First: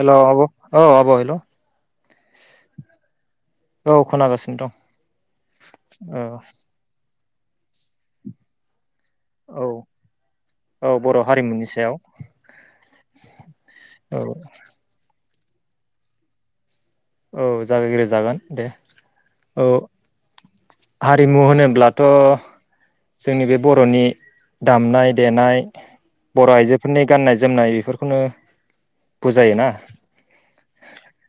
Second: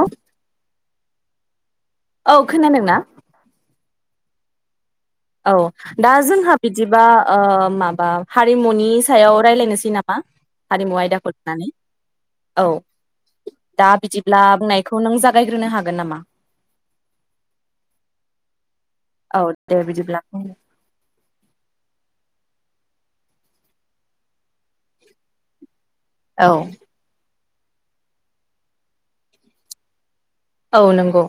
Hello आब' औ आब' हेलौ औ खोनादों ना? औ खोनागासिनो दं। औ दा औ जोंहा बिदिबा ओ माबा हारिमुनि सायाव औ रायलायनोसै नामा औ हारिमु बर' आयदाखौ हारिमुनि लानानै सायाव औ दा औ बिदिब्ला बुंनायखौ नों जा गायग्रोनो हागोन नामा? औ जागायग्रो जागोन दे औ दे बिदिब्ला हारिमु होनोब्लाथ' जोंनि बे बर'नि दामनाय देनाय औ बर' आइजोफोरनि गाननाय जोंना बेफोरखौनो बुजायो ना। औ नंगौ।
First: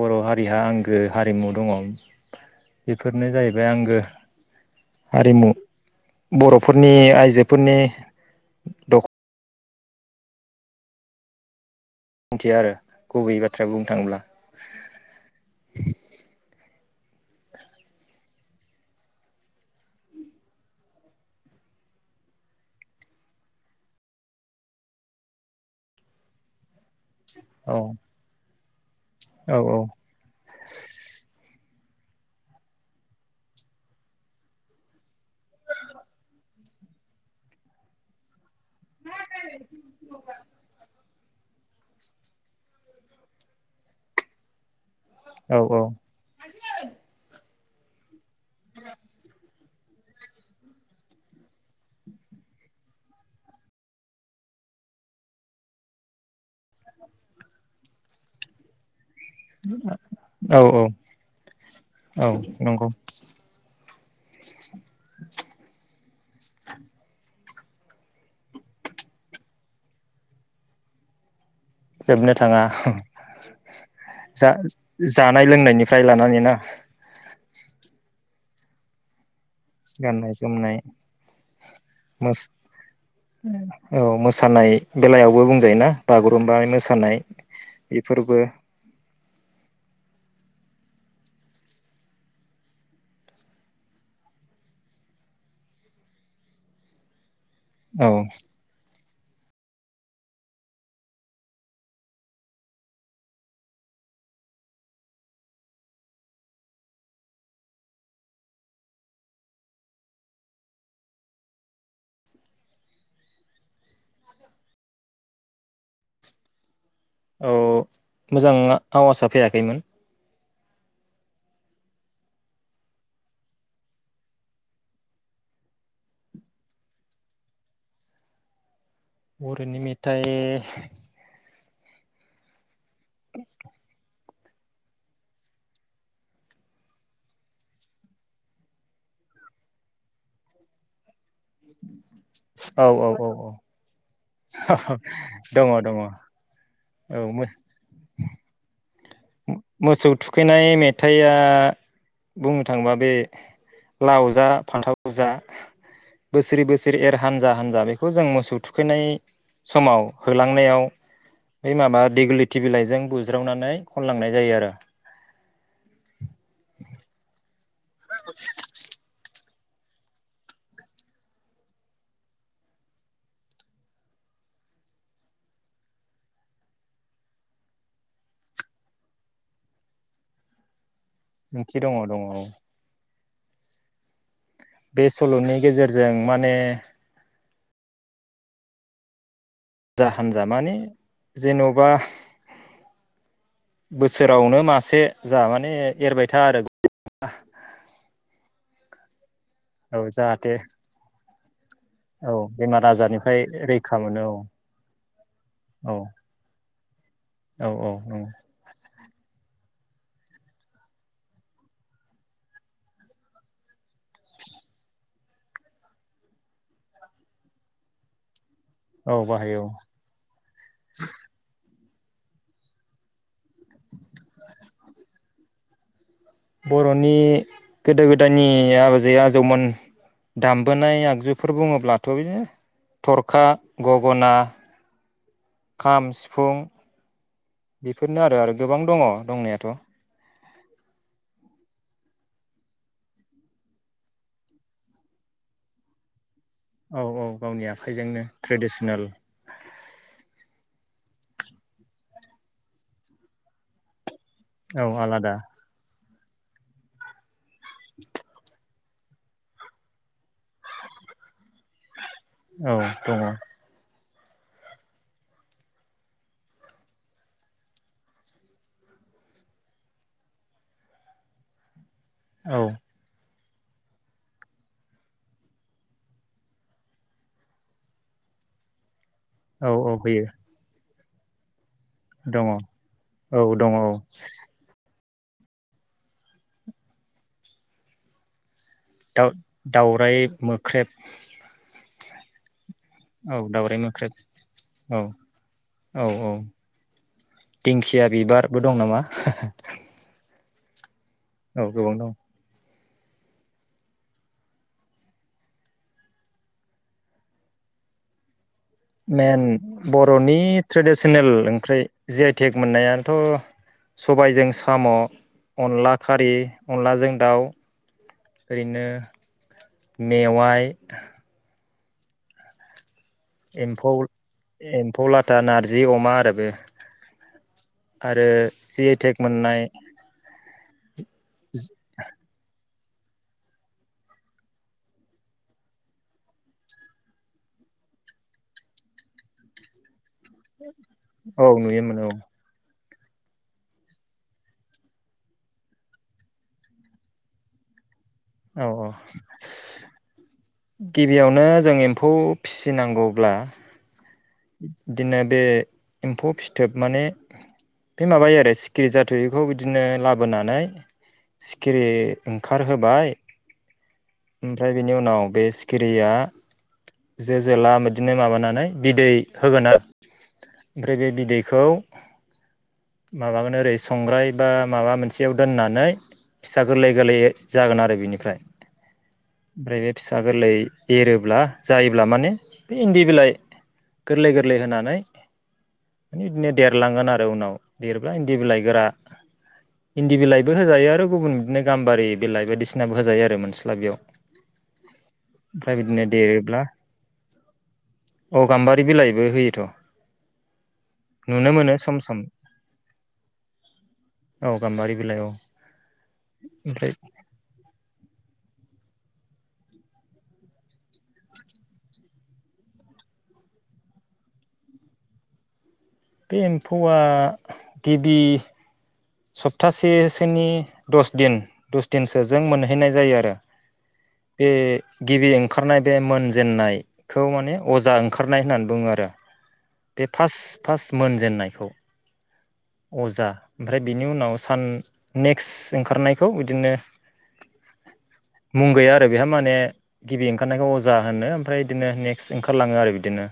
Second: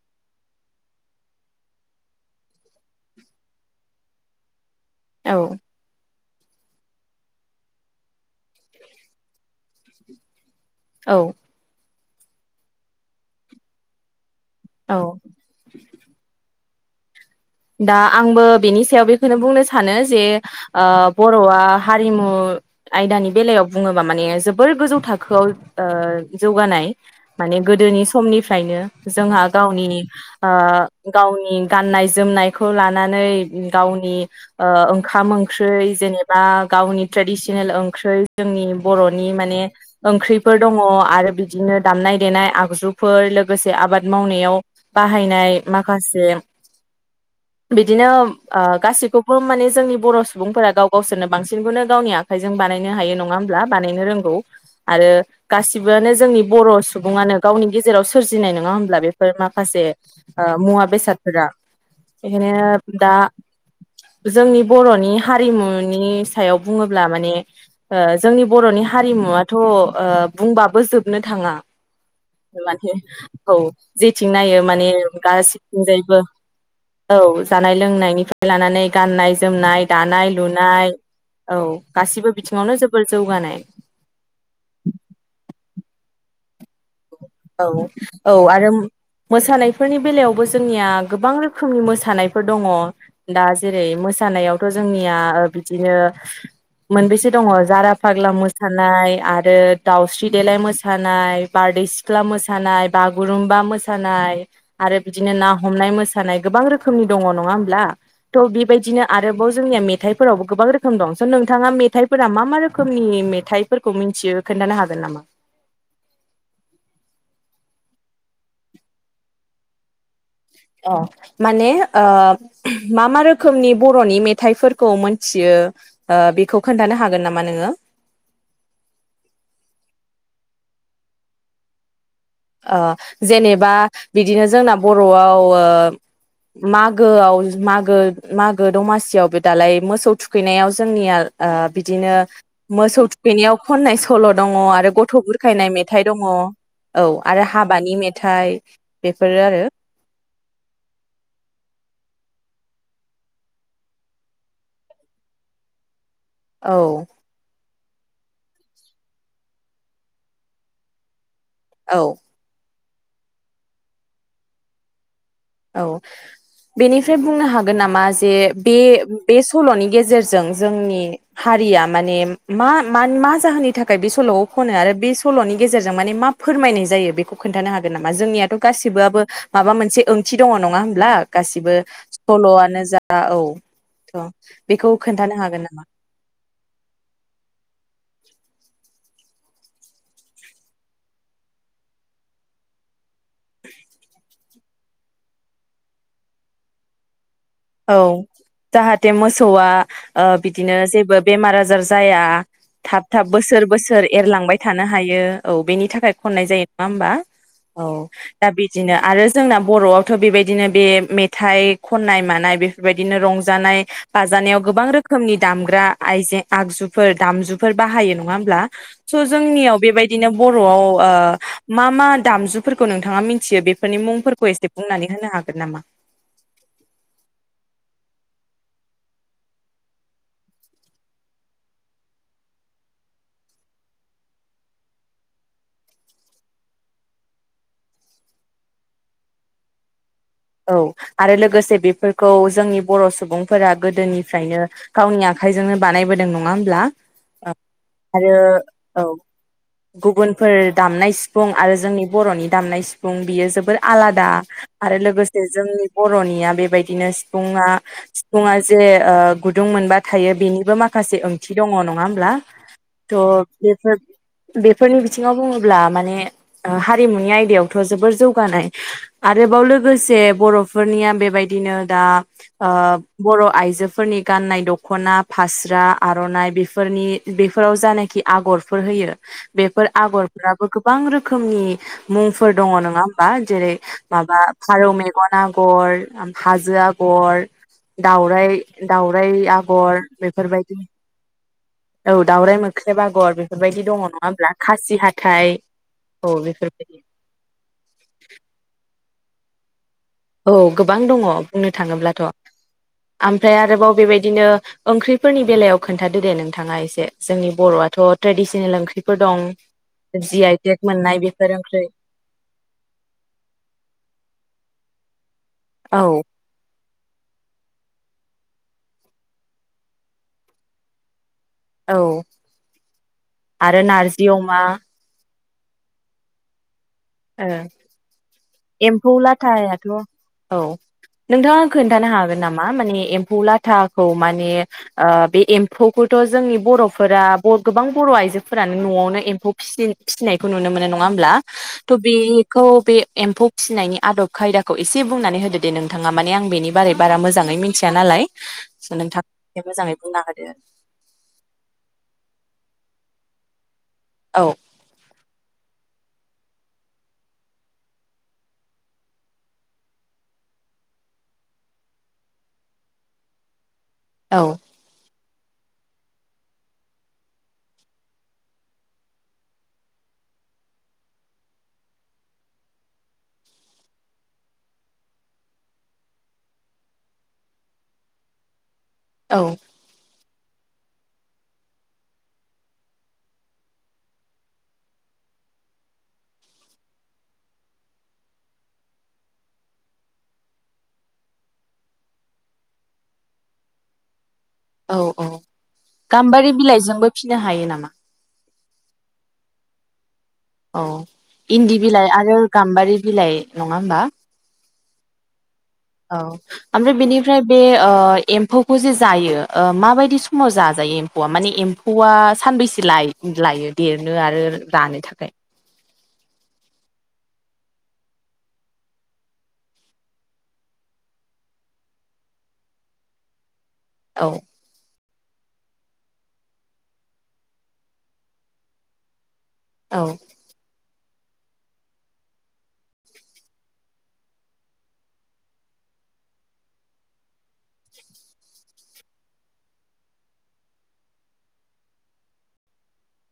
बर' हारिहा आंगो हारिमु दङ बेफोरनो जाहैबाय आंगो। औ हारिमु। बर'फोरनि आइजोफोरनि दख। औ। मिन्थियो आरो गुबैयै बाथ्राया बुंनो थाङोब्ला। औ दा आंबो बेनि सायाव बेखौनो बुंनो सानो जे ओ-बर'आ हारिमु आयदानि बेलायाव बुङोबा माने जोबोर गोजौ थाखोआव ओ-जौगानाय। माने औ गोदोनि समनिफ फ्रायनो जोंहा औ औ गावनिनि ओ-गावनि। गाननाय जोमनाय। खौ लानानै गावनि ओ-ओंखाम ओंख्रि जेनेबा गावनि ट्रेडिसनेल ओंख्रि। जोंनि बर'नि माने ओंख्रिफोर दङ आरो। बिदिनो दामनाय देनाय आगजुफोर लोगोसे आबाद मावनायाव। बाहायनाय औ माखासे। बिदिनो ओ-गासिखौबो माने जोंनि बर' सुबुंफोरा गाव गावसोरनो बांसिनखौनो गावनि आखाइजों बानायनो हायो नङा होमब्ला बानायनो रोंगौ आरो गासिबोआनो जोंनि बर' सुबुङानो गावनि गेजेराव सोरजिनाय नङा होमब्ला बेफो। फोर माखासे औ औ ओ-मुवा बेसादफोरा। औ नंगौ बेखायनो दा जोंनि बर'नि हारिमुनि। नि सायाव बुङोब्ला माने ओ-जोंनि बर'नि हारिमुवाथ' ओ-बुंबाबो जोबनो थाङा। जोबनो थाङा माने औ जेथिं जा नायो माने जानाय लोंनायनिफ्राय गासैथिंजायबो। लानानै ना औ जानाय लोंनायनिफ्राय लानानै गाननाय। जोमनाय दानाय गाननाय जोमनाय लुनाय औ गासिबो बिथिङावनो जोबोर जौगानाय मोस-औ मोसानाय बेलायावबो बुंजायोना बागु। रुम्बा मोसानाय। औ औ बेफोरबो आरो। मोसानायफोरनि बेलायावबो जोंनिया गोबां रोखोमनि मोसानायफोर दङ दा जेरै मोसानायावथ' जोंनिया ओ-बिदिनो मोनबेसे। दङ जारा औ फाग्ला मोसानाय। आरो दाउस्रि देलाय मोसानाय बारदै सि ख्ला मोसानाय बागुरुमबा मोसानाय आरो बिदिनो ना हमनाय मोसानाय गोबां रोखोमनि दङ नङा होमब्ला थ' बेबायदिनो आरोबाव जोंनिया मेथाइफोरावबो गोबां रोखोम दं स' नोंथाङा मेथाइफोरा मा मा रोखोमनि मेथाइफोरखौ मिथियो खोनन्थानो हागोन नामा? औ मोजां आवासआ फैयाखैमोन। अ माने ओ- मा मा रोखोमनि बर'नि मेथाइफोरखौ मोथियो ओ-बेखौ खोन्थानो हागोन नामा नोङो? बर'नि मेथाइ। ओ-जेनेबा बिदिनो जोंना बर'आव ओ-मागोआव मागो मागो दमासियावबो दालाय मोसौ थुखैनायाव जोंनिया। ओ-बिदिनो औ मोसौ औ औ औ थुखैनायाव खननाय। सल' दङ आरो गथ' दङ बुरखायनाय मेथाइ औ दङ। औ आरो हाबानि मेथाइ बेफोरो आरो मोसौ थुखैनाय मेथाइआ बुं नो थांबा बे लाव जा फान्थाव जा बोसोर औ बोसोर एर हानजा हानजा। बेखौ जों मोसौ थुखैनाय समाव होलांनायाव। बै माबा औ देग्लिथि बिलाइ। जों बुज्रावनानै। खनलांनाय जायो आरो। औ बेनिफ्राय बुंनो हाग नामा जे बे बे- सल'नि गेजेरजों जोंनि हारिया माने मा मा जाहोननि थाखाय बे सल'खौ खनो आरो बे सल'नि गेजेरजों माने मा फोरमायनाय जायो बेखौ खोन्थानो हागोन नामा जोंनियाथ' गासिबोबो माबा मोनसे ओं थि दङ नङा होम ब्ला गासिबो ओंथि दङ दङ औ सल'आनो जा। दा औथ'। बे सल'नि गेजेरजों माने। जा हान्जा माने जेन'बा बोसोरावनो मासे जा माने एरबाय था आरो [unintelligible] औ जाहाथे मोस सौआ औ जाहाथे ओ-बिदिनो जेबो बेमार आजार जाया औ बेमार थाब थाब आजारनिफ्राय बोसोर रैखा बोसोर मोनो एरलांबाय थानो हायो औ बेनि थाखाय खननाय जायो। नङा होमबा? औ दा बिदिनो। आरो जोंना बर'आवथ' बेबायदिनो बे मेथाइ खननाय मानाय। बेफोरबायदिनो रंजानाय बाजानायाव गोबां रोखोमनि दामग्रा आइजें आगजुफोर दामजुफोर बाहायो नङा होमब्ला? औ स' बाहायो जोंनियाव औ बेबायदिनो बर'आव ओ - मा मा दामजुफोरखौ नोंथाङा मिथियो बेफोरनि मुंफोरखौ एसे बुंनानै होनो हागोन नामा? बर'नि। गोदो गोदायनि आजै आजौमोन दामबोनाय आगजुफोर बुङोब्लाथ' बिनो थरखा गगना खाम सिफुं बेफोरनो आरो आरो गोबां दङ दंनायाथ'। औ आरो लोगोसे बेफोरखौ जोंनि बर' सुबुंफोरा गोदोनिफ्रायनो गावनि आखाइजोंनो बानायबोदोंमोन। नङा होनब्ला औ औ गावनि आखाइजोंनो आरो ट्रेडिसनेल औ गुबुनफोर दामनाय। सिफुं आरो जोंनि बर'नि दामनाय सिफुं बियो जोबोर आलादा। औ आरोे लोगोस आलादा बर'निया बेबायदिनो सि सिफुङा सिफुङा। जे ओ-गुदुं मोनबा थायो बेनिबो माखासे ओं थि दङ' नङा होमब्ला औ दङ थह औ बेफोर। बेफोरनि बिथिङाव बुङोब्ला माने हारिमुनि आयदायावथ' जोबोर जौगानाय आरोबाव लोगोस से बर'फोरनिया बेबायदिनो। दा ओ- बर'। आइजोफोरनि गाननाय दख'ना फास्रा आर'नाइ बेफोरनि बेफोराव जानाखि आगरफोर होयो। औ बेफोर होयो आगरफ्राबो गो बां रोखोमनि। मुंफोर दङ नङा होमबा दङ जेरै- औ माबा। फारौ मेगन आगर हाजो आगर दावराइ। दाउ दाउराइ आगर दाउराइ बेफोरबायदि। मोख्रेब औ दावराय मो ख्रेब आगर औ दाउराइ बेफोरबायदि दङ मोख्रेब नङा होनब्ला खासि औ हाथाय औ बेफोरबायदि। दिंखिया बिबारबो [unintelligible] औ गोब बां दङ औ बुंनो गोबां दं थाङोब्लाथ'। आमफ्राय आरोबाव बेबायदिनो ओंख्रिफोरनि बेलायाव खोन्थादो दे नोंथाङा एसे जोंनि बर'आथ' ट्रेडिसन। मेन बर'नि टेक मोननाय ट्रेडिसनेल बेफोर ओंख्रै ओंख्रि जि आइ टेक मोननायाथ' सबायजों साम'। अनला औ खारि अनलाजों दाउ ओरैनो मेवाइ। औ। आरो नारजि अमा। था नारजि अमा आरो बे। ओ आरो जि आइ एम्फौ टेक मोननाय लाथायाथ'। औ। नोंथाङा खोन्थानो हागोन नामा? मा माने एम्फौ लाथाखौ माने ओ बे एम्फौखौथ' जोंनि बर'फोरा गोबां बर'आइजोफोरानो न'आवनो एम्फौ फिसि फिनायखौ नुनो मोनो नङा होमब्ला। औ थ' नुयोमोन औ बेखौ बे एम्फौ फिनायनि आदब खायदाखौ एसे बुंनानै होदो दे नोंथाङा माने आं बेनि बारै बारा मोजाङै मिथि औ औ बुंना होदो गिबियावनो जों एम्फौ। फिसिनांगौब्ला। औ बिदिनो बे। एम्फौ फिथोब माने बे माबायो आरो सिखिरि जाथो बेखौ बिदिनो लाबोनानै सिखिरि ओंखार होबाय। औ ओमफ्राय बेनि उनाव। बे सिखिरिया जो जोला बिदिनो माबानानै बिदै होगोन आरो ओमफ्राय बे बिदैखौ माबागोन ओरै संग्राय बा माबा मोनसेयाव दोननानै फिसा गोरलै गोरलै जागोन आरो बिनिफ्राय। औ ओमफ्राय फि सा गोरलै एरोब्ला जायोब्ला माने बे इन्दि बिलाइ। गोरलै गोरलै होनानै माने बिदिनो देरलांगोन आरो उनाव देरब्ला इन्दि बिलाइ गोरा इन्दि बिलाइबो होजायो आरो गुबुन बिदिनो गाम्बारि बिलाइ बायदिसिनाबो होजायो आरो मोनस्ला बेयाव। औ औ ओमफ्राय बिदिनो गाम्बारि देरोब्ला बिलाइजोंबो फिनो हायो नामा? गामबारि बे बिलाइबो होयोथ। औ नुनो मोनो इन्दि सम बिलाइ सम आरो गाम्बारि बिलाइ नङा होमबा औ गाम्बारि बिलाइ औ औ ओमफ्राय बेनिफ्राय बे ओ एम्फौ एम्फौ जे जायो ओ माबायदि समाव जाजायो एम्फौआ माने एम्फौआ सानबैसे लायो देरनो आरो रानो थाखाय? बे एम्फौआ गिबि सप्तासेसोनि दस दिन दस दिनसो जों मोनहैनाय जायो आरो। औ बे गिबि ओंखारनाय बे मोनजेन्नायखौ माने अजा ओंखारनाय होननानै बुङो आरो। औ बे फास्ट फास्ट मोन जेननायखौ अजा ओमफ्राय बिनि उनाव सान नेक्स्ट ओंखारनायखौ बिदिनो मुंगैया आरो बेहा माने गिबि ओंखारनायखौ अजा होनो ओमफ्राय बिदिनो नेक्स्ट ओंखारलाङो आरो बिदिनो।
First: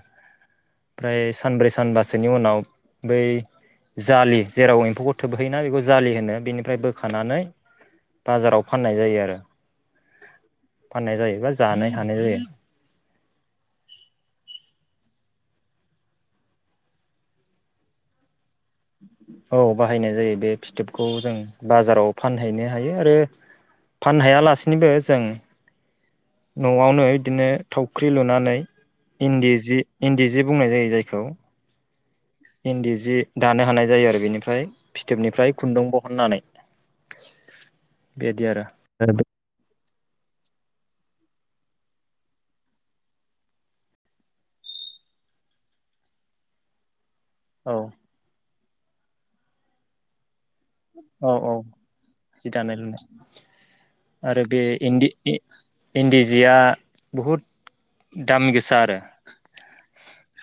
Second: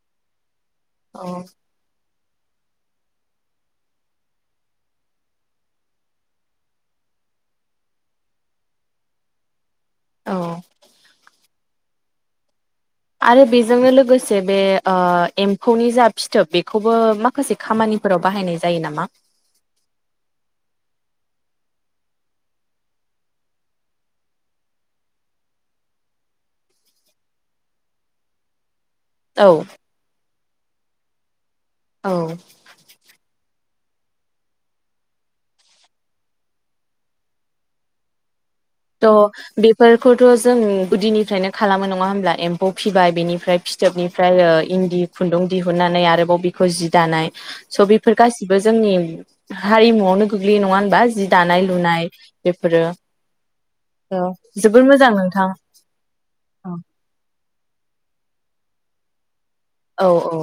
ओमफ्राय औ सानब्रै सानबासो बेनि उनाव बै जालि जेराव एम्फौखौ थोबहैयोना बेखौ जालि होनो बेनिफ्राय बोखानानै बाजाराव फाननाय जायो आरो। औ फाननाय जायोबा जानो हानाय जायो। आरो बेजोंनो लोगोसे बे ओ एम्फौनि जा फिथोब बेखौबो माखासे खामानिफोराव बाहायनाय जायो नामा? औ बाहायनाय जायो बे फिथोबखौ जों बाजाराव फानहैनो हायो आरो फानहायालासिनोबो जों न'आवनो बिदिनो थावख्रि लुनानै। औ इनदि जि इनदि जे बुंनाय जायो जायखौ। औ इन्दि जि दानो हानाय जायो आरो बेनिफ्राय फिथोबनिफ्राय खुन्दुं बहननानै बेदि आरो। द बे फोरखौथ' जों गुदिनिफ्रायनो खालामो नङा होमब्ला एम्फौ फिबाय बेनिफ्राय फिथोबनिफ्राय इन्दि खुन्दुं दिहुननानै आरोबाव बेखौ जि दानाय। औ स बेफोर गासिबो जोंनि। हारि मुयावनो गोग्लैयो नङा होनबा जि औ औ दानाय लुनाय जि दानाय बेफोरो लुनाय आरो बे जोबोर इन्दि मोजां इ नोंथां इन्दि जिया बहु बहुद दाम गोसा आरो। औ औ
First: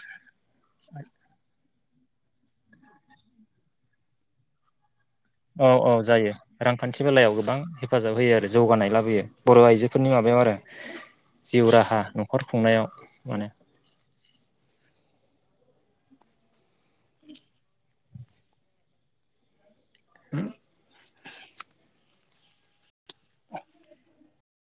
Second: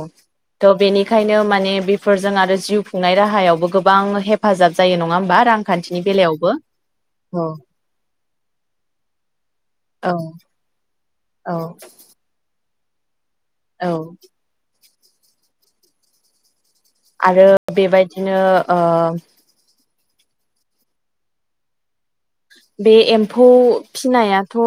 थ बेनिखायनो माने। बेफोरजों आरो जिउ खुंनाय राहायावबो गोबां हेफाजाब जायो नङा। होमबा औ औ रांखान्थिनि जायो बेलायावबो रांखान्थि बेलायाव औ गोबां हेफाजाब होयो आरो जौगानाय लाबोयो बर' औ आइजोफोरनि माबायाव आरो जिउ राहा नखर खुंनायाव। माने औ आरो बेबायदिनो ओ [inaudible] बे एम्फौ फिनायाथ'।